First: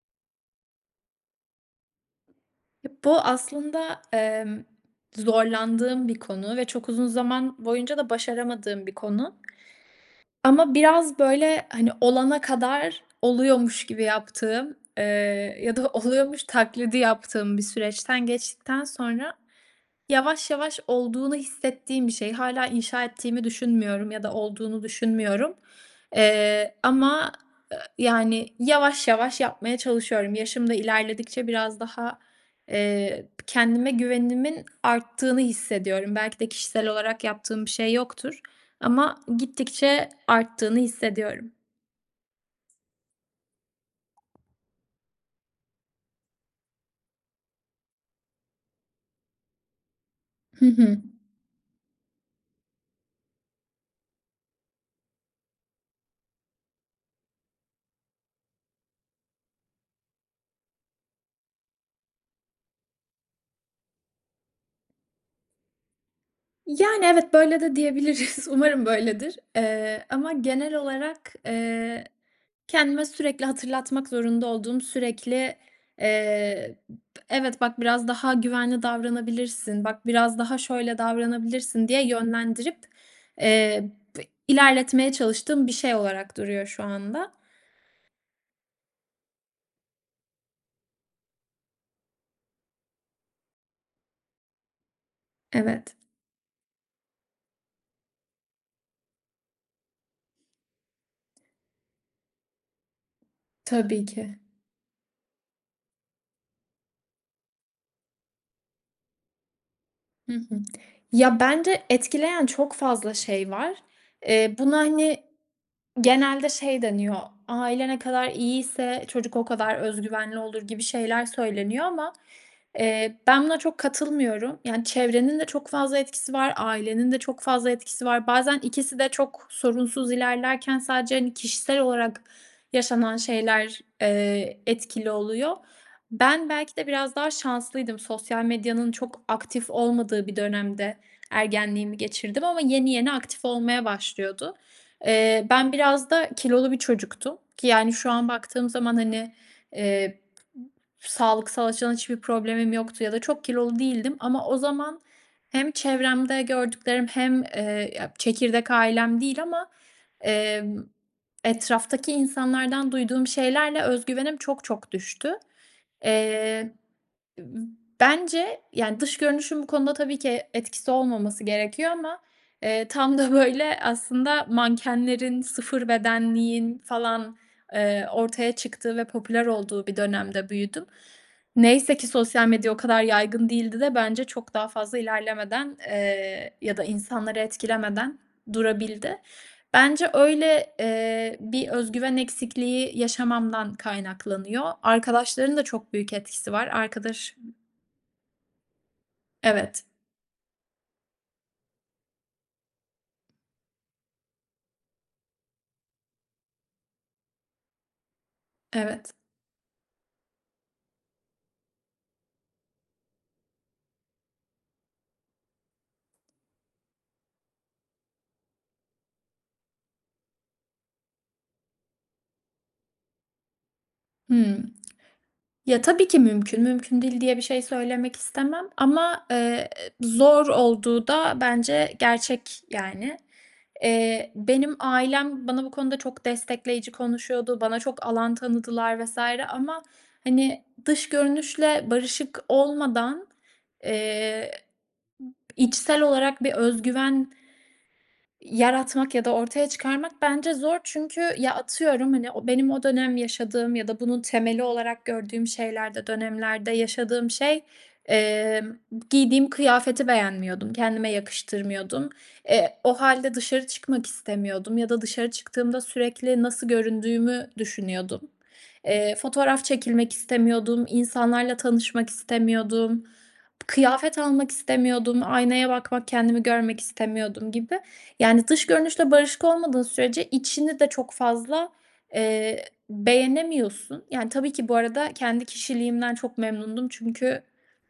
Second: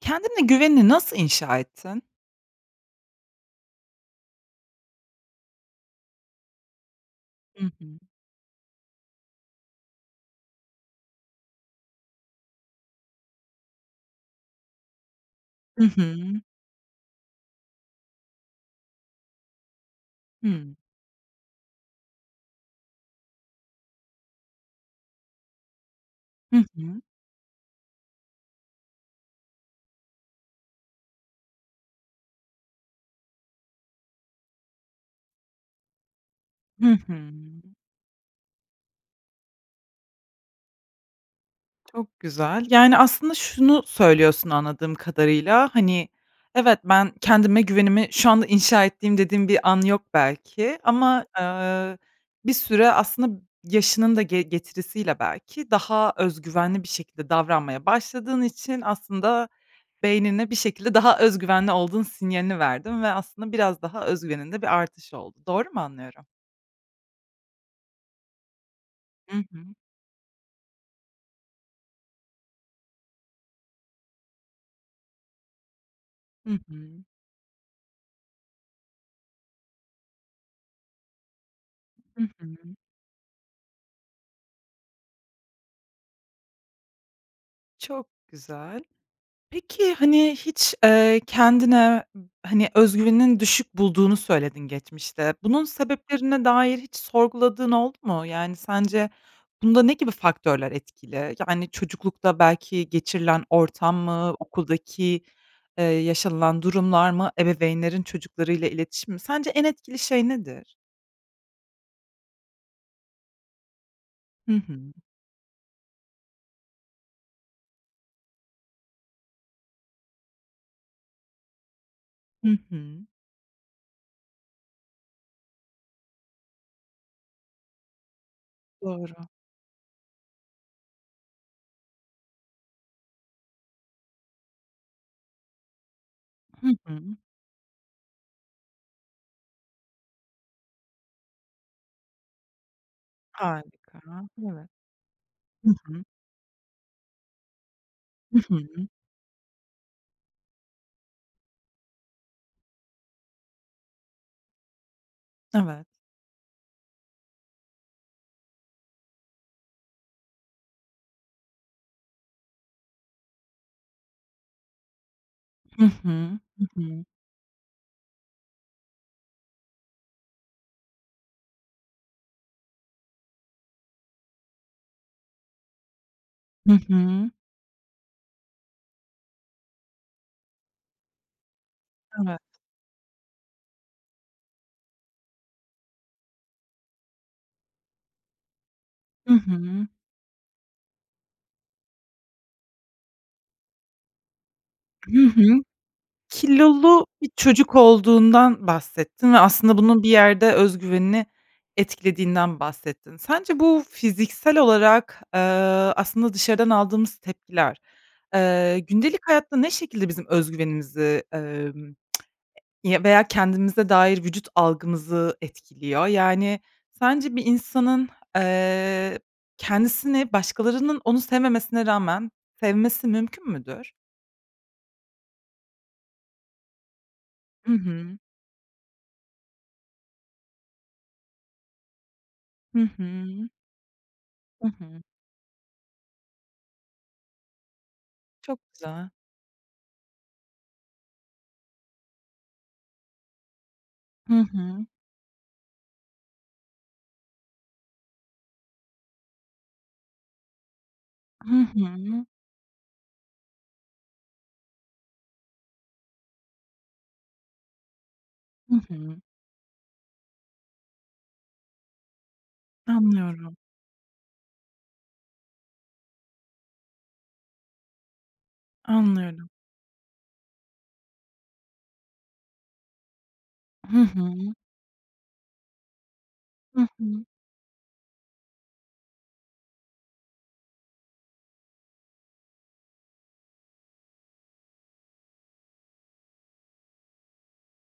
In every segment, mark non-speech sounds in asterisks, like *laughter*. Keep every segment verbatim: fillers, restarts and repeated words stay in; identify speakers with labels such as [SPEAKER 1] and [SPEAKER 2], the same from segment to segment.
[SPEAKER 1] Kendine güvenini nasıl inşa ettin?
[SPEAKER 2] Ya, bu aslında, emm, zorlandığım bir konu ve çok uzun zaman
[SPEAKER 1] Hı
[SPEAKER 2] boyunca
[SPEAKER 1] hı.
[SPEAKER 2] da başaramadığım bir konu. Ama biraz, böyle, hani, olana kadar oluyormuş gibi yaptığım, eee, ya
[SPEAKER 1] I
[SPEAKER 2] da
[SPEAKER 1] hı.
[SPEAKER 2] oluyormuş taklidi yaptığım bir süreçten geçtikten sonra yavaş
[SPEAKER 1] Hıı.
[SPEAKER 2] yavaş olduğunu hissettiğim bir şey. Hâlâ inşa ettiğimi düşünmüyorum ya da olduğunu düşünmüyorum,
[SPEAKER 1] Hı
[SPEAKER 2] eee,
[SPEAKER 1] hı.
[SPEAKER 2] ama, ııı, yani, yavaş yavaş yapmaya çalışıyorum. Yaşım da ilerledikçe biraz daha, eee, kendime güvenimin arttığını hissediyorum. Belki de kişisel
[SPEAKER 1] Hı hı.
[SPEAKER 2] olarak yaptığım bir şey yoktur ama gittikçe arttığını hissediyorum.
[SPEAKER 1] Çok güzel. Yani, aslında şunu söylüyorsun anladığım kadarıyla, hani, evet, ben, kendime güvenimi şu anda inşa ettiğim dediğim bir an yok
[SPEAKER 2] Hı
[SPEAKER 1] belki,
[SPEAKER 2] hı.
[SPEAKER 1] ama, ııı, bir süre aslında yaşının da ge getirisiyle belki daha öz güvenli bir şekilde davranmaya başladığın için aslında beynine bir şekilde daha öz güvenli olduğun sinyalini verdin ve aslında biraz daha öz güveninde bir artış oldu. Doğru mu anlıyorum?
[SPEAKER 2] Yani, evet, böyle de diyebiliriz. Umarım
[SPEAKER 1] Hı
[SPEAKER 2] böyledir.
[SPEAKER 1] hı.
[SPEAKER 2] Eee, ama genel olarak, eee, kendime sürekli hatırlatmak zorunda olduğum, sürekli,
[SPEAKER 1] Hı
[SPEAKER 2] eee, b
[SPEAKER 1] hı.
[SPEAKER 2] evet, bak biraz daha güvenli davranabilirsin, bak biraz daha şöyle davranabilirsin diye
[SPEAKER 1] Hı hı.
[SPEAKER 2] yönlendirip, eee, bi ilerletmeye çalıştığım bir şey olarak duruyor şu anda.
[SPEAKER 1] Çok güzel. Peki, hani, hiç, eee, kendine b hani öz güveninin düşük bulduğunu söyledin geçmişte. Bunun
[SPEAKER 2] Evet.
[SPEAKER 1] sebeplerine dair hiç sorguladığın oldu mu? Yani sence bunda ne gibi faktörler etkili? Yani, çocuklukta belki geçirilen ortam
[SPEAKER 2] Tabii
[SPEAKER 1] mı,
[SPEAKER 2] ki.
[SPEAKER 1] okuldaki, eee, yaşanılan durumlar mı, ebeveynlerin çocuklarıyla iletişimi mi? Sence en etkili şey
[SPEAKER 2] Hı hı.
[SPEAKER 1] nedir?
[SPEAKER 2] ya, bence etkileyen çok fazla şey var.
[SPEAKER 1] Hı
[SPEAKER 2] Eee, buna,
[SPEAKER 1] hı.
[SPEAKER 2] hani, genelde şey deniyor. Aile ne kadar iyiyse çocuk o kadar öz güvenli olur gibi şeyler söyleniyor ama,
[SPEAKER 1] Hı hı.
[SPEAKER 2] eee, ben buna çok katılmıyorum. Yani, çevrenin de çok fazla etkisi var. Ailenin de çok fazla etkisi var. Bazen ikisi de
[SPEAKER 1] Doğru.
[SPEAKER 2] çok sorunsuz ilerlerken sadece, hani, kişisel olarak yaşanan şeyler, eee, etkili oluyor. Ben
[SPEAKER 1] Hı
[SPEAKER 2] belki de biraz
[SPEAKER 1] hı.
[SPEAKER 2] daha şanslıydım. Sosyal medyanın çok aktif olmadığı bir dönemde ergenliğimi geçirdim ama yeni yeni aktif olmaya
[SPEAKER 1] Harika,
[SPEAKER 2] başlıyordu.
[SPEAKER 1] evet.
[SPEAKER 2] Eee,
[SPEAKER 1] Hı
[SPEAKER 2] ben
[SPEAKER 1] hı.
[SPEAKER 2] biraz da kilolu bir çocuktum ki yani şu an
[SPEAKER 1] Hı
[SPEAKER 2] baktığım
[SPEAKER 1] hı.
[SPEAKER 2] zaman, hani, eee, p sağlıksal açıdan hiçbir problemim yoktu ya da çok kilolu değildim ama o zaman hem
[SPEAKER 1] Evet.
[SPEAKER 2] çevremde gördüklerim hem, eee, ya çekirdek ailem değil ama, emm, etraftaki insanlardan duyduğum şeylerle öz güvenim çok çok düştü.
[SPEAKER 1] Hı hı, hı
[SPEAKER 2] Eee,
[SPEAKER 1] hı.
[SPEAKER 2] b bence, yani, dış görünüşün bu konuda tabii ki etkisi olmaması gerekiyor ama, eee, tam da böyle aslında mankenlerin, sıfır
[SPEAKER 1] Hı
[SPEAKER 2] bedenliğin
[SPEAKER 1] hı.
[SPEAKER 2] falan, eee, ortaya çıktığı ve popüler olduğu bir dönemde büyüdüm. Neyse ki
[SPEAKER 1] Evet.
[SPEAKER 2] sosyal medya o kadar yaygın değildi de bence çok daha fazla ilerlemeden, eee, ya da insanları etkilemeden durabildi.
[SPEAKER 1] Hı hı.
[SPEAKER 2] Bence öyle, eee, bir öz güven eksikliği yaşamamdan kaynaklanıyor.
[SPEAKER 1] Hı hı.
[SPEAKER 2] Arkadaşlarında çok büyük etkisi var.
[SPEAKER 1] Kilolu bir
[SPEAKER 2] Arkadaşım
[SPEAKER 1] çocuk olduğundan bahsettin ve aslında
[SPEAKER 2] Evet.
[SPEAKER 1] bunun bir yerde öz güvenini etkilediğinden bahsettin. Sence bu fiziksel olarak, eee, aslında dışarıdan aldığımız tepkiler, eee,
[SPEAKER 2] Evet.
[SPEAKER 1] gündelik hayatta ne şekilde bizim öz güvenimizi, emm, *smacks lips* veya kendimize dair vücut algımızı etkiliyor? Yani sence bir insanın, eee, kendisini başkalarının onu sevmemesine rağmen sevmesi mümkün müdür?
[SPEAKER 2] Hıı. Ya, tabii ki mümkün. Mümkün değil diye bir şey
[SPEAKER 1] Hı
[SPEAKER 2] söylemek
[SPEAKER 1] hı.
[SPEAKER 2] istemem ama, eee, zor olduğu da bence gerçek,
[SPEAKER 1] Hı
[SPEAKER 2] yani.
[SPEAKER 1] hı.
[SPEAKER 2] Eee,
[SPEAKER 1] Hı
[SPEAKER 2] benim
[SPEAKER 1] hı.
[SPEAKER 2] ailem bana bu konuda çok destekleyici konuşuyordu, bana çok alan
[SPEAKER 1] Çok
[SPEAKER 2] tanıdılar
[SPEAKER 1] güzel.
[SPEAKER 2] vs. ama, hani, dış görünüşle barışık olmadan,
[SPEAKER 1] Hı
[SPEAKER 2] eee,
[SPEAKER 1] hı.
[SPEAKER 2] içsel olarak bir öz güven yaratmak ya da ortaya çıkarmak bence zor. Çünkü ya,
[SPEAKER 1] Hı
[SPEAKER 2] atıyorum,
[SPEAKER 1] hı.
[SPEAKER 2] hani, o benim o dönem yaşadığım ya da bunun temeli olarak gördüğüm şeylerde, dönemlerde yaşadığım şey,
[SPEAKER 1] Hı
[SPEAKER 2] emm,
[SPEAKER 1] hı.
[SPEAKER 2] giydiğim kıyafeti beğenmiyordum, kendime yakıştırmıyordum. Eee, o hâlde
[SPEAKER 1] Anlıyorum.
[SPEAKER 2] dışarı çıkmak istemiyordum ya da dışarı çıktığımda sürekli nasıl göründüğümü düşünüyordum. Eee,
[SPEAKER 1] Anlıyorum.
[SPEAKER 2] fotoğraf çekilmek istemiyordum, insanlarla tanışmak istemiyordum.
[SPEAKER 1] Hı
[SPEAKER 2] Kıyafet almak
[SPEAKER 1] hı.
[SPEAKER 2] istemiyordum, aynaya bakmak, kendimi görmek
[SPEAKER 1] Hı hı.
[SPEAKER 2] istemiyordum gibi. Yani, dış görünüşle barışık olmadığın sürece içini de çok fazla, eee, beğenemiyorsun. Yani, tabii ki bu arada kendi kişiliğimden çok memnundum çünkü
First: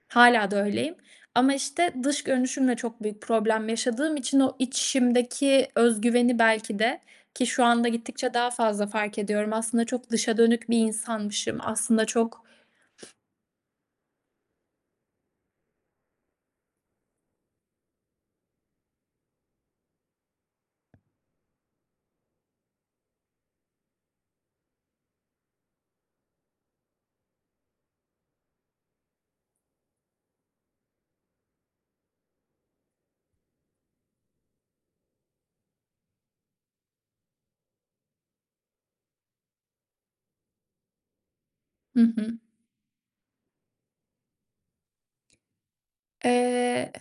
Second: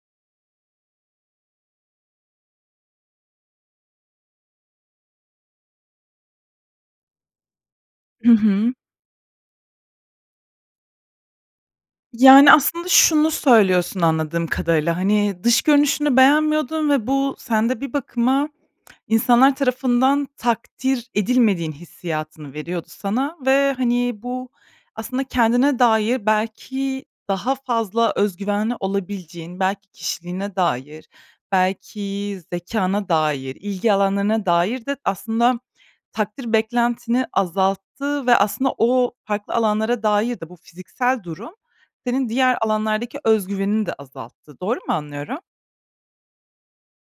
[SPEAKER 2] hâlâ da öyleyim, ama, işte, dış görünüşümle çok büyük problem yaşadığım için o içimdeki öz güveni belki de ki şu anda
[SPEAKER 1] Hı
[SPEAKER 2] gittikçe daha
[SPEAKER 1] hı.
[SPEAKER 2] fazla fark ediyorum, aslında çok dışa dönük bir insanmışım, aslında çok
[SPEAKER 1] Yani, aslında şunu söylüyorsun anladığım kadarıyla, hani, dış görünüşünü beğenmiyordun ve bu sende bir bakıma insanlar tarafından takdir edilmediğin hissiyatını veriyordu sana ve, hani, bu aslında kendine dair belki daha fazla öz güvenli olabileceğin, belki kişiliğine dair, belki zekâna dair, ilgi alanlarına dair de aslında takdir beklentini azalttı ve aslında o farklı alanlara dair de bu fiziksel durum,
[SPEAKER 2] Hı
[SPEAKER 1] senin
[SPEAKER 2] hı.
[SPEAKER 1] diğer alanlardaki öz güvenini de azalttı. Doğru mu anlıyorum?
[SPEAKER 2] Eee,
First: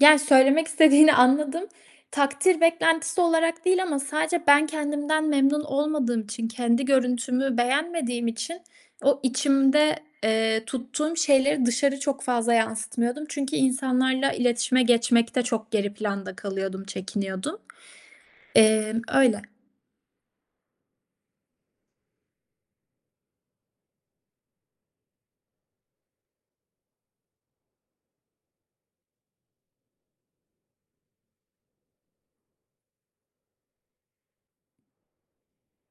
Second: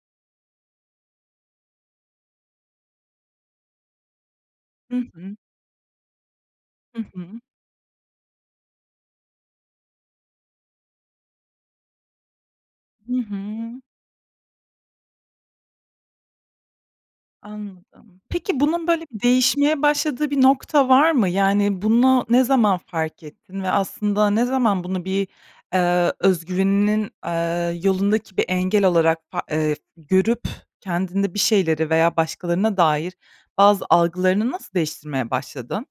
[SPEAKER 2] ya, söylemek istediğini anladım. Takdir beklentisi olarak değil ama sadece ben
[SPEAKER 1] Hı
[SPEAKER 2] kendimden
[SPEAKER 1] hı.
[SPEAKER 2] memnun olmadığım için, kendi
[SPEAKER 1] Hı hı.
[SPEAKER 2] görüntümü beğenmediğim için o içimde, eee, tuttuğum şeyleri dışarı çok fazla
[SPEAKER 1] Hı
[SPEAKER 2] yansıtmıyordum çünkü
[SPEAKER 1] hı.
[SPEAKER 2] insanlarla iletişime geçmekte çok geri planda kalıyordum, çekiniyordum.
[SPEAKER 1] Anladım. Peki, bunun,
[SPEAKER 2] Emm,
[SPEAKER 1] böyle, bir
[SPEAKER 2] öyle.
[SPEAKER 1] değişmeye başladığı bir nokta var mı? Yani, bunu ne zaman fark ettin ve aslında ne zaman bunu bir, eee, öz güveninin, eee, yolundaki bir engel olarak pa eee, görüp kendinde bir şeyleri veya başkalarına dair bazı algılarını nasıl değiştirmeye başladın?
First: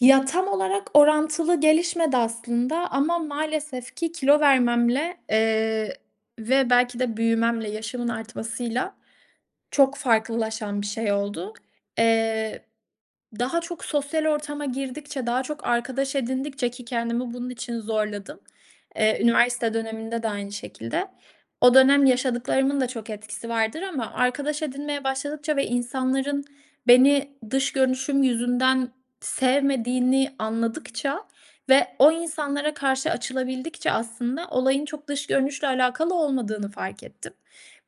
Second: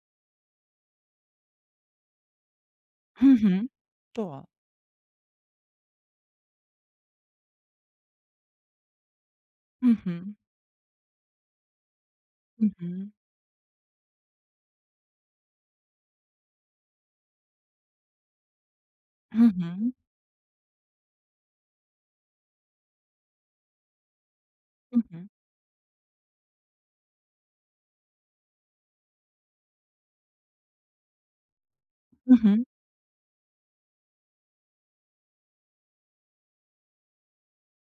[SPEAKER 2] Ya, tam olarak orantılı gelişmedi aslında ama
[SPEAKER 1] Hı hı,
[SPEAKER 2] maalesef ki kilo
[SPEAKER 1] doğal.
[SPEAKER 2] vermemle, eee, ve belki de büyümemle, yaşımın artmasıyla
[SPEAKER 1] Hı
[SPEAKER 2] çok
[SPEAKER 1] hı.
[SPEAKER 2] farklılaşan bir şey oldu. Eee,
[SPEAKER 1] Hı hı.
[SPEAKER 2] daha çok sosyal ortama girdikçe, daha çok arkadaş edindikçe ki kendimi bunun için zorladım. Eee,
[SPEAKER 1] Hı
[SPEAKER 2] üniversite
[SPEAKER 1] hı.
[SPEAKER 2] döneminde de aynı şekilde. O dönem yaşadıklarımın da çok etkisi vardır ama arkadaş
[SPEAKER 1] Hı
[SPEAKER 2] edinmeye
[SPEAKER 1] hı.
[SPEAKER 2] başladıkça ve insanların beni dış görünüşüm yüzünden sevmediğini anladıkça ve o
[SPEAKER 1] Hı hı.
[SPEAKER 2] insanlara karşı açılabildikçe aslında olayın çok dış görünüşle alakalı olmadığını fark ettim.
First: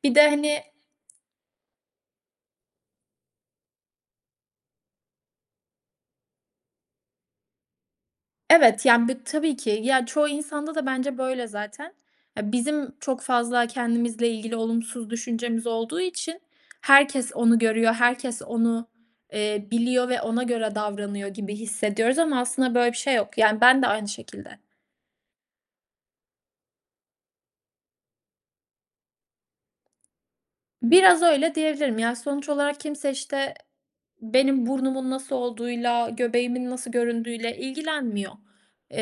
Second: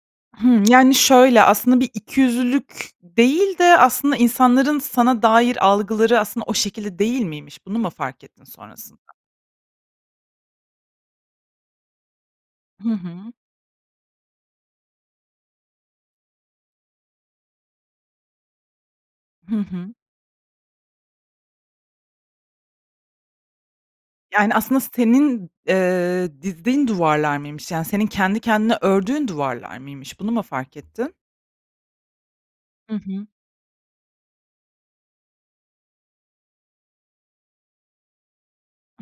[SPEAKER 2] Bir de,
[SPEAKER 1] Hımm,
[SPEAKER 2] hani
[SPEAKER 1] yani, şöyle, aslında bir ikiyüzlülük değil de, aslında, insanların sana dair algıları aslında o şekilde değil miymiş, bunu mu fark ettin
[SPEAKER 2] Evet,
[SPEAKER 1] sonrasında?
[SPEAKER 2] yani, bü tabii ki. Ya, çoğu insanda da bence böyle zaten. Ya,
[SPEAKER 1] Hı
[SPEAKER 2] bizim çok
[SPEAKER 1] hı.
[SPEAKER 2] fazla kendimizle ilgili olumsuz düşüncemiz olduğu için herkes onu görüyor, herkes onu,
[SPEAKER 1] Hı
[SPEAKER 2] eee,
[SPEAKER 1] hı.
[SPEAKER 2] biliyor ve ona göre davranıyor gibi hissediyoruz ama aslında böyle bir şey yok, yani, ben de aynı
[SPEAKER 1] Yani,
[SPEAKER 2] şekilde.
[SPEAKER 1] aslında senin, eee, dizdiğin duvarlar mıymış? Yani, senin kendi kendine ördüğün duvarlar mıymış? Bunu mu fark ettin?
[SPEAKER 2] Biraz öyle diyebilirim. Ya, sonuç olarak
[SPEAKER 1] Hı
[SPEAKER 2] kimse,
[SPEAKER 1] hı.
[SPEAKER 2] işte, benim burnumun nasıl olduğuyla, göbeğimin nasıl göründüğüyle ilgilenmiyor.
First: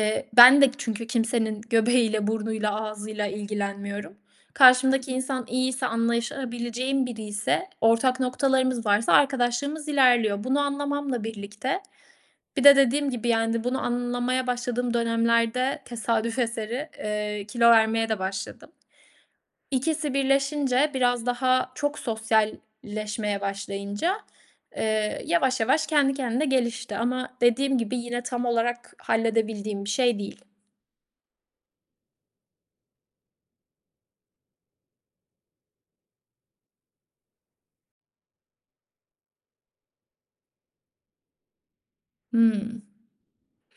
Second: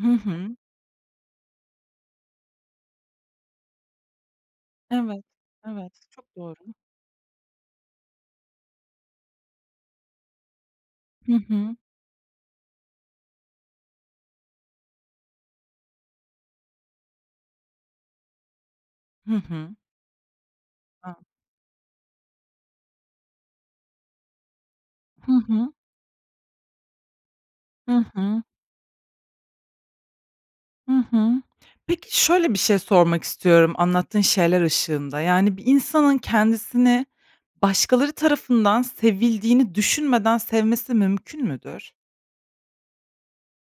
[SPEAKER 1] Hı hı.
[SPEAKER 2] ben de çünkü kimsenin göbeğiyle, burnuyla, ağzıyla ilgilenmiyorum. Karşımdaki
[SPEAKER 1] Evet,
[SPEAKER 2] insan iyiyse,
[SPEAKER 1] evet. Çok doğru.
[SPEAKER 2] anlaşabileceğim biriyse, ortak noktalarımız varsa arkadaşlığımız ilerliyor. Bunu anlamamla
[SPEAKER 1] Hı hı.
[SPEAKER 2] birlikte bir de dediğim gibi, yani, bunu anlamaya başladığım dönemlerde tesadüf eseri, eee, kilo vermeye de başladım.
[SPEAKER 1] Hı hı.
[SPEAKER 2] İkisi birleşince
[SPEAKER 1] A
[SPEAKER 2] biraz daha çok sosyalleşmeye başlayınca, eee,
[SPEAKER 1] Hı
[SPEAKER 2] yavaş
[SPEAKER 1] hı.
[SPEAKER 2] yavaş kendi kendine gelişti ama dediğim gibi
[SPEAKER 1] Hı
[SPEAKER 2] yine
[SPEAKER 1] hı.
[SPEAKER 2] tam olarak halledebildiğim bir şey değil.
[SPEAKER 1] Hı hı. Peki, şöyle bir şey sormak istiyorum anlattığın şeyler ışığında. Yani, bir insanın kendisini başkaları tarafından sevildiğini düşünmeden sevmesi mümkün müdür?
[SPEAKER 2] Hıı.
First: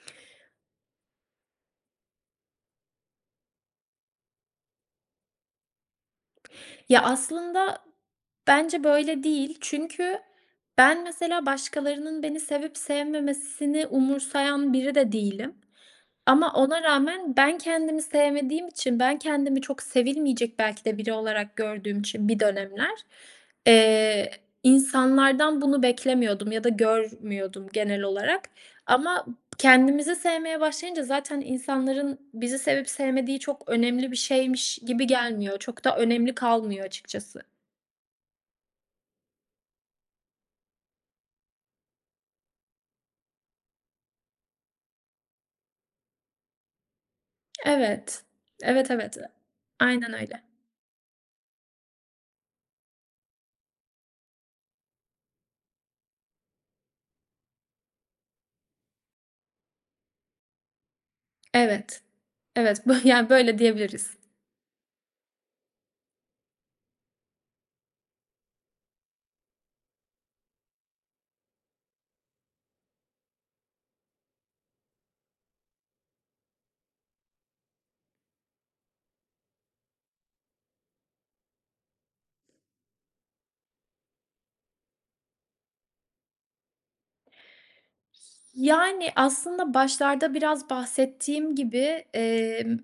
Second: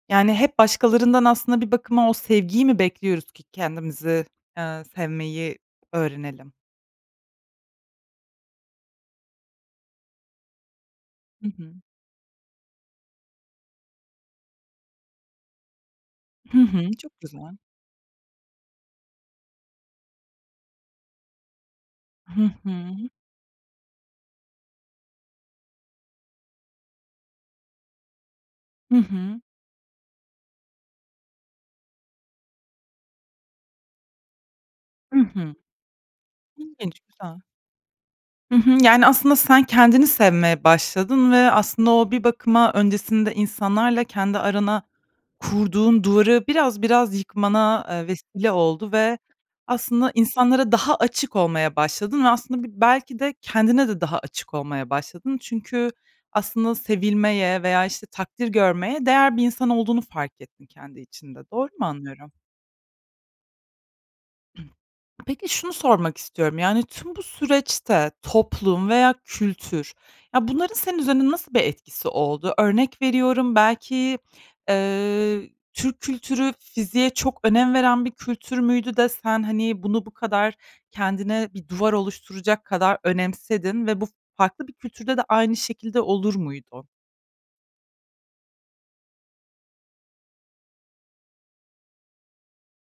[SPEAKER 1] Yani, hep başkalarından aslında bir bakıma o sevgiyi mi bekliyoruz ki kendimizi, eee, sevmeyi öğrenelim?
[SPEAKER 2] Ya, aslında, bence böyle değil. Çünkü ben, mesela
[SPEAKER 1] Hı hı.
[SPEAKER 2] başkalarının beni sevip sevmemesini umursayan biri de değilim. Ama
[SPEAKER 1] Hı
[SPEAKER 2] ona
[SPEAKER 1] hı. Çok
[SPEAKER 2] rağmen ben
[SPEAKER 1] güzel.
[SPEAKER 2] kendimi sevmediğim için, ben kendimi çok sevilmeyecek belki de biri olarak gördüğüm için bir
[SPEAKER 1] Hı
[SPEAKER 2] dönemler,
[SPEAKER 1] hı.
[SPEAKER 2] eee, insanlardan bunu beklemiyordum ya da görmüyordum genel olarak.
[SPEAKER 1] Hı
[SPEAKER 2] Ama
[SPEAKER 1] hı.
[SPEAKER 2] kendimizi sevmeye başlayınca zaten insanların bizi sevip sevmediği çok önemli bir şeymiş gibi
[SPEAKER 1] Hı hı.
[SPEAKER 2] gelmiyor. Çok da önemli kalmıyor
[SPEAKER 1] İlginç, güzel.
[SPEAKER 2] açıkçası.
[SPEAKER 1] Hı hı. Yani, aslında sen, kendini sevmeye başladın ve aslında o bir bakıma öncesinde insanlarla kendi arana kurduğun duvarı biraz biraz yıkmana, eee,
[SPEAKER 2] Evet.
[SPEAKER 1] vesile
[SPEAKER 2] Evet,
[SPEAKER 1] oldu
[SPEAKER 2] evet.
[SPEAKER 1] ve aslında
[SPEAKER 2] Aynen öyle.
[SPEAKER 1] insanlara daha açık olmaya başladın ve aslında bi belki de kendine de daha açık olmaya başladın. Çünkü aslında sevilmeye veya, işte, takdir görmeye değer bir insan olduğunu fark ettin kendi içinde. Doğru mu
[SPEAKER 2] Evet.
[SPEAKER 1] anlıyorum?
[SPEAKER 2] Evet. Bö yani, böyle diyebiliriz.
[SPEAKER 1] Peki şunu sormak istiyorum: Yani, tüm bu süreçte toplum veya kültür ya, bunların senin üzerinde nasıl bir etkisi oldu? Örnek veriyorum belki, eee, Türk kültürü fiziğe çok önem veren bir kültür müydü de sen hani bunu bu kadar kendine bir duvar oluşturacak kadar önemsedin ve bu farklı bir kültürde de aynı şekilde olur muydu?
[SPEAKER 2] Yani, aslında başlarda biraz bahsettiğim gibi, emm,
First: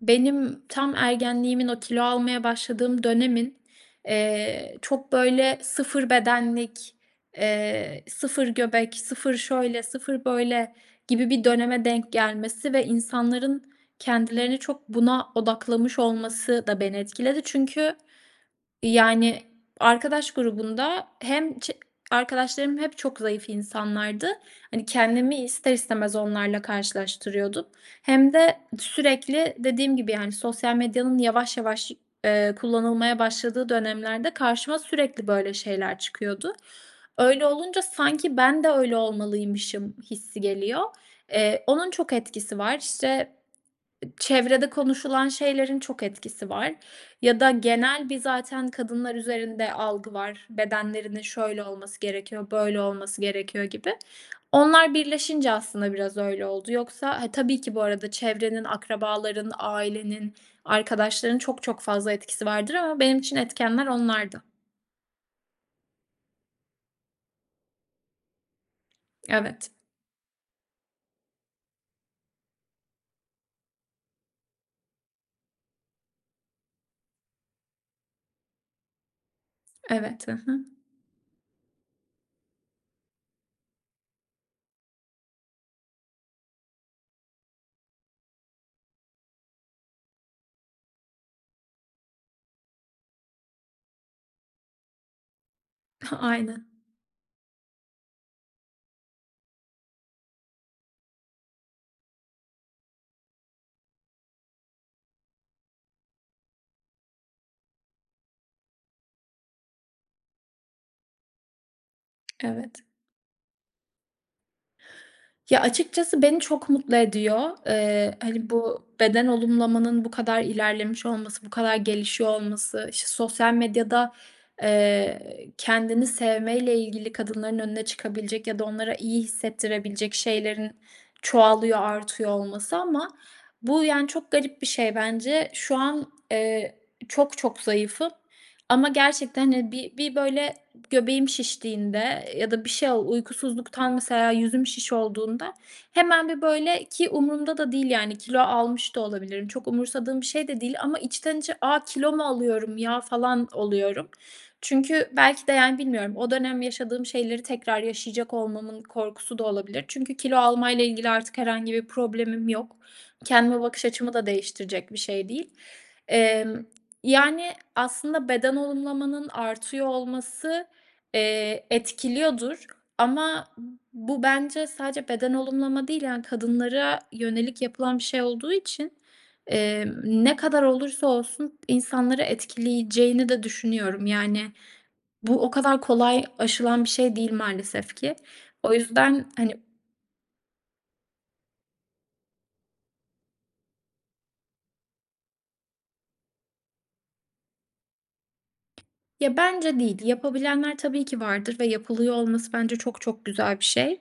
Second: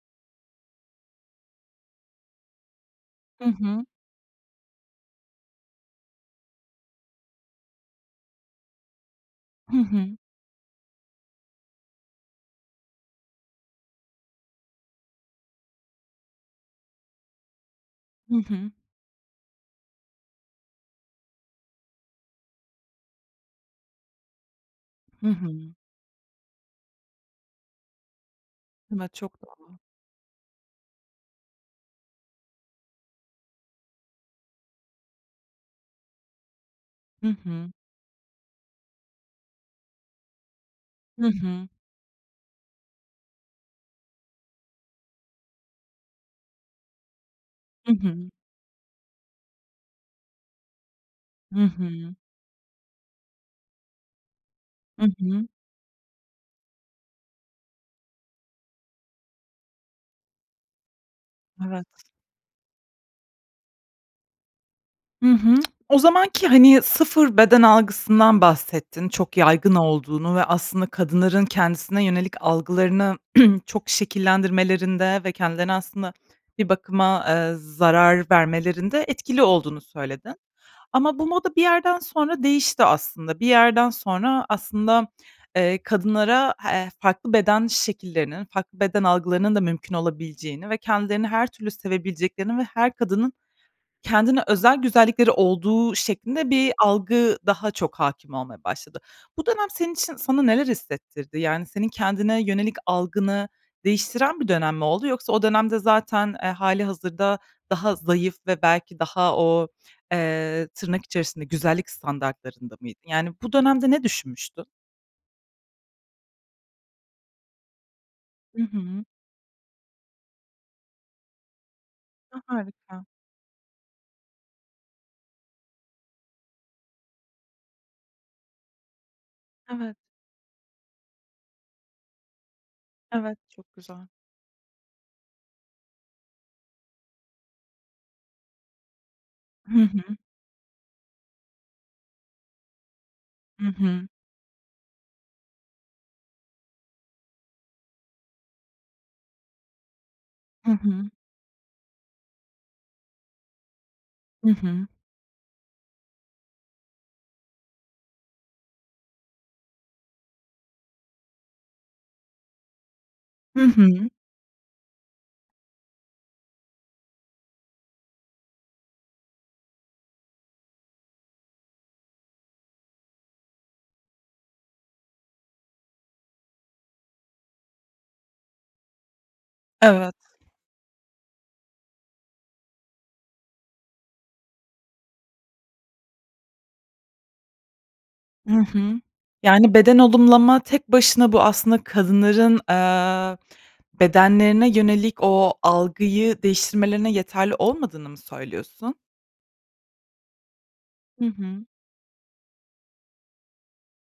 [SPEAKER 2] benim tam ergenliğimin, o kilo almaya başladığım
[SPEAKER 1] Hı
[SPEAKER 2] dönemin,
[SPEAKER 1] hı.
[SPEAKER 2] eee, çok, böyle, sıfır bedenlik, eee, sıfır göbek, sıfır
[SPEAKER 1] Hı
[SPEAKER 2] şöyle,
[SPEAKER 1] hı.
[SPEAKER 2] sıfır böyle gibi bir döneme denk gelmesi ve insanların kendilerini çok buna odaklamış olması da beni etkiledi çünkü,
[SPEAKER 1] Hı hı.
[SPEAKER 2] eee, yani, arkadaş grubunda hem çe arkadaşlarım hep çok zayıf insanlardı. Hani,
[SPEAKER 1] Hı
[SPEAKER 2] kendimi ister
[SPEAKER 1] hı.
[SPEAKER 2] istemez onlarla karşılaştırıyordum hem de
[SPEAKER 1] Evet, çok
[SPEAKER 2] sürekli,
[SPEAKER 1] doğru.
[SPEAKER 2] dediğim gibi, yani sosyal medyanın yavaş yavaş, eee, kullanılmaya başladığı dönemlerde karşıma sürekli böyle şeyler çıkıyordu.
[SPEAKER 1] Hı
[SPEAKER 2] Öyle
[SPEAKER 1] hı.
[SPEAKER 2] olunca sanki ben de öyle olmalıymışım hissi geliyor.
[SPEAKER 1] Hı
[SPEAKER 2] Eee,
[SPEAKER 1] hı.
[SPEAKER 2] onun çok etkisi var. İşte ı çevrede konuşulan şeylerin çok etkisi var ya da
[SPEAKER 1] Hı
[SPEAKER 2] genel bir
[SPEAKER 1] hı.
[SPEAKER 2] zaten kadınlar üzerinde algı var, bedenlerinin
[SPEAKER 1] Hı
[SPEAKER 2] şöyle olması
[SPEAKER 1] hı.
[SPEAKER 2] gerekiyor, böyle olması gerekiyor gibi. Onlar
[SPEAKER 1] Hı hı.
[SPEAKER 2] birleşince aslında biraz öyle oldu yoksa ha, tabii ki, bu arada, çevrenin, akrabaların, ailenin, arkadaşların çok çok
[SPEAKER 1] Evet.
[SPEAKER 2] fazla etkisi vardır ama benim için etkenler onlardı.
[SPEAKER 1] Hı hı. O zamanki, hani, sıfır beden algısından bahsettin, çok
[SPEAKER 2] Evet.
[SPEAKER 1] yaygın olduğunu ve aslında kadınların kendisine yönelik algılarını *clears throat* çok şekillendirmelerinde ve kendilerine aslında, bir bakıma, eee, zarar vermelerinde etkili olduğunu
[SPEAKER 2] Evet. Hı
[SPEAKER 1] söyledin.
[SPEAKER 2] hı.
[SPEAKER 1] Ama bu moda bir yerden sonra değişti aslında. Bir yerden sonra aslında, eee, kadınlara, h farklı beden şekillerinin, farklı beden algılarının da mümkün olabileceğini ve kendilerini her türlü sevebileceklerini ve her kadının kendine özel güzellikleri olduğu
[SPEAKER 2] *chuckles*
[SPEAKER 1] şeklinde
[SPEAKER 2] Aynen.
[SPEAKER 1] bir algı daha çok hâkim olmaya başladı. Bu dönem senin için sana neler hissettirdi? Yani senin kendine yönelik algını değiştiren bir dönem mi oldu yoksa o dönemde zaten, eee, hâlihazırda daha zayıf ve belki daha o, eee, tırnak içerisinde güzellik standartlarında
[SPEAKER 2] Evet.
[SPEAKER 1] mıydın? Yani bu dönemde ne düşünmüştün?
[SPEAKER 2] Ya, açıkçası beni çok mutlu ediyor. Eee, hani
[SPEAKER 1] Hı
[SPEAKER 2] bu
[SPEAKER 1] hı.
[SPEAKER 2] beden olumlamanın bu kadar ilerlemiş olması, bu kadar gelişiyor
[SPEAKER 1] A,
[SPEAKER 2] olması,
[SPEAKER 1] harika.
[SPEAKER 2] işte, sosyal medyada, eee, kendini sevmeyle ilgili kadınların önüne çıkabilecek ya da onlara iyi
[SPEAKER 1] Evet.
[SPEAKER 2] hissettirebilecek şeylerin çoğalıyor, artıyor olması ama
[SPEAKER 1] Evet. Çok
[SPEAKER 2] bu yani
[SPEAKER 1] güzel.
[SPEAKER 2] çok garip bir şey bence. Şu an, eee, çok çok zayıfım ama gerçekten, hani,
[SPEAKER 1] Hı
[SPEAKER 2] bir bir
[SPEAKER 1] hı.
[SPEAKER 2] böyle göbeğim şiştiğinde ya da bir şey ol
[SPEAKER 1] Hı
[SPEAKER 2] uykusuzluktan,
[SPEAKER 1] hı.
[SPEAKER 2] mesela, yüzüm şiş olduğunda hemen bir böyle ki umurumda da değil yani kilo almış da olabilirim. Çok umursadığım bir şey de
[SPEAKER 1] Hı
[SPEAKER 2] değil ama
[SPEAKER 1] hı.
[SPEAKER 2] içten içe "A! Kilo mu alıyorum ya!" falan oluyorum.
[SPEAKER 1] Hı hı.
[SPEAKER 2] Çünkü belki de, yani bilmiyorum o dönem yaşadığım şeyleri tekrar yaşayacak olmamın korkusu da olabilir çünkü kilo alma ile ilgili artık herhangi bir problemim yok. Kendime
[SPEAKER 1] Hı
[SPEAKER 2] bakış
[SPEAKER 1] hı.
[SPEAKER 2] açımı da değiştirecek bir şey değil. Emm, yani aslında beden olumlamanın artıyor olması, eee, etkiliyordur ama bu bence sadece beden olumlama değil, yani kadınlara yönelik yapılan bir şey olduğu için, emm,
[SPEAKER 1] Evet.
[SPEAKER 2] ne kadar olursa olsun insanları etkileyeceğini de düşünüyorum. Yani bu, o kadar kolay aşılan bir şey değil maalesef ki.
[SPEAKER 1] Hı
[SPEAKER 2] O
[SPEAKER 1] hı.
[SPEAKER 2] yüzden hani
[SPEAKER 1] Yani beden olumlama tek başına bu, aslında, kadınların, eee, bedenlerine yönelik o algıyı değiştirmelerine yeterli olmadığını mı söylüyorsun?
[SPEAKER 2] Ya, bence değil, yapabilenler tabii ki
[SPEAKER 1] Hı
[SPEAKER 2] vardır
[SPEAKER 1] hı.
[SPEAKER 2] ve yapılıyor olması bence çok çok güzel bir şey.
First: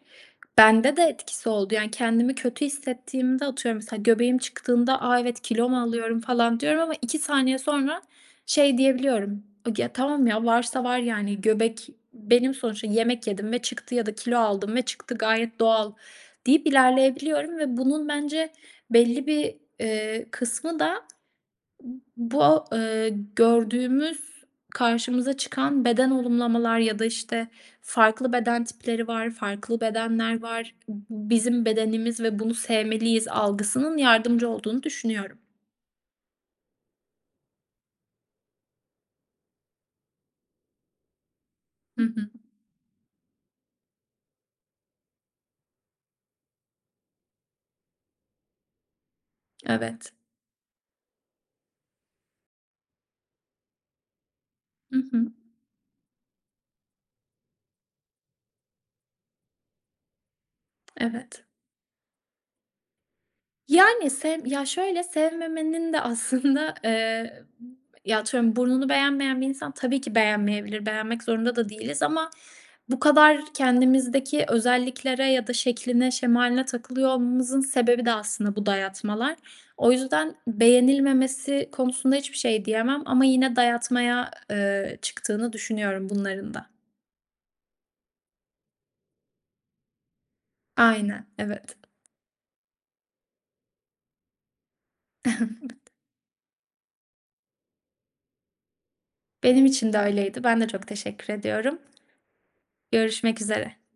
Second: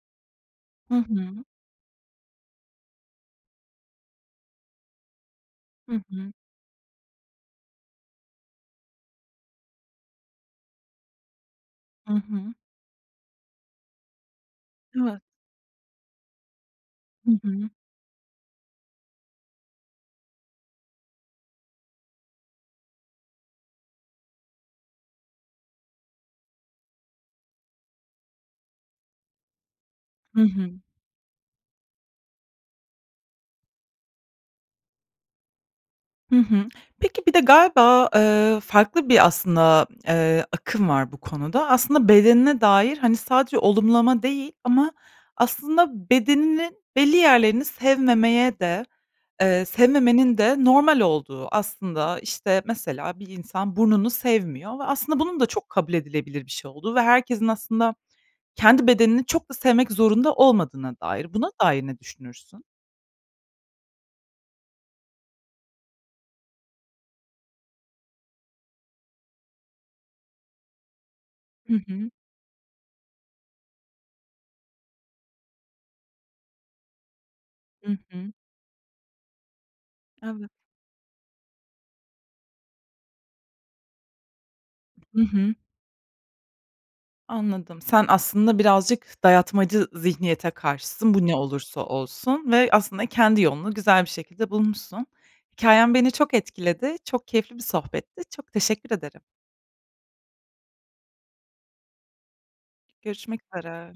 [SPEAKER 1] Hı
[SPEAKER 2] Bende de
[SPEAKER 1] hı.
[SPEAKER 2] etkisi oldu yani kendimi kötü hissettiğimde, atıyorum, mesela göbeğim çıktığında "A! Evet. Kilo mu
[SPEAKER 1] Hı
[SPEAKER 2] alıyorum?"
[SPEAKER 1] hı.
[SPEAKER 2] falan diyorum ama iki saniye sonra şey diyebiliyorum, o gi "Ya, tamam ya, varsa var yani, göbek
[SPEAKER 1] Hı
[SPEAKER 2] benim
[SPEAKER 1] hı.
[SPEAKER 2] sonuçta, yemek yedim ve çıktı ya da kilo aldım ve çıktı,
[SPEAKER 1] Evet.
[SPEAKER 2] gayet doğal." deyip
[SPEAKER 1] Hı
[SPEAKER 2] ilerleyebiliyorum
[SPEAKER 1] hı.
[SPEAKER 2] ve bunun bence belli bir, eee, kısmı da bu, eee, gördüğümüz karşımıza çıkan beden olumlamalar ya da, işte, farklı beden tipleri var, farklı bedenler
[SPEAKER 1] Hı hı.
[SPEAKER 2] var, b "bizim bedenimiz ve bunu sevmeliyiz" algısının yardımcı olduğunu düşünüyorum.
[SPEAKER 1] Hı hı. Peki, bir de galiba, eee, farklı bir, aslında, eee, akım var bu konuda.
[SPEAKER 2] Hı
[SPEAKER 1] Aslında
[SPEAKER 2] hı.
[SPEAKER 1] bedenine dair, hani, sadece olumlama değil ama aslında bedeninin belli yerlerini sevmemeye de, eee,
[SPEAKER 2] Evet.
[SPEAKER 1] sevmemenin de normal olduğu. Aslında, işte, mesela, bir insan burnunu sevmiyor ve
[SPEAKER 2] Hı
[SPEAKER 1] aslında
[SPEAKER 2] hı.
[SPEAKER 1] bunun da çok kabul edilebilir bir şey olduğu ve herkesin, aslında, kendi bedenini çok da sevmek zorunda olmadığına dair.
[SPEAKER 2] Evet.
[SPEAKER 1] Buna dair ne düşünürsün?
[SPEAKER 2] Yani. Sevm Ya şöyle, sevmemenin de aslında, eee, ya atıyorum burnunu beğenmeyen bir insan, tabii ki beğenmeyebilir. Beğenmek zorunda da
[SPEAKER 1] Hı
[SPEAKER 2] değiliz
[SPEAKER 1] hı.
[SPEAKER 2] ama bu kadar kendimizdeki özelliklere ya da şekline şemaline takılıyor olmamızın
[SPEAKER 1] Hı
[SPEAKER 2] sebebi de
[SPEAKER 1] hı.
[SPEAKER 2] aslında bu dayatmalar. O yüzden
[SPEAKER 1] Evet.
[SPEAKER 2] beğenilmemesi konusunda hiçbir şey diyemem ama yine dayatmaya, eee,
[SPEAKER 1] Hı
[SPEAKER 2] çıktığını
[SPEAKER 1] hı.
[SPEAKER 2] düşünüyorum bunların da.
[SPEAKER 1] Anladım. Sen aslında, birazcık dayatmacı zihniyete karşısın,
[SPEAKER 2] Aynen
[SPEAKER 1] bu ne
[SPEAKER 2] evet.
[SPEAKER 1] olursa olsun ve aslında kendi yolunu güzel bir şekilde bulmuşsun.
[SPEAKER 2] *chuckles*
[SPEAKER 1] Hikâyen beni çok etkiledi, çok keyifli bir sohbetti, çok teşekkür ederim.
[SPEAKER 2] Benim için de öyleydi. Ben de çok teşekkür ediyorum.
[SPEAKER 1] Görüşmek
[SPEAKER 2] Görüşmek üzere.
[SPEAKER 1] üzere.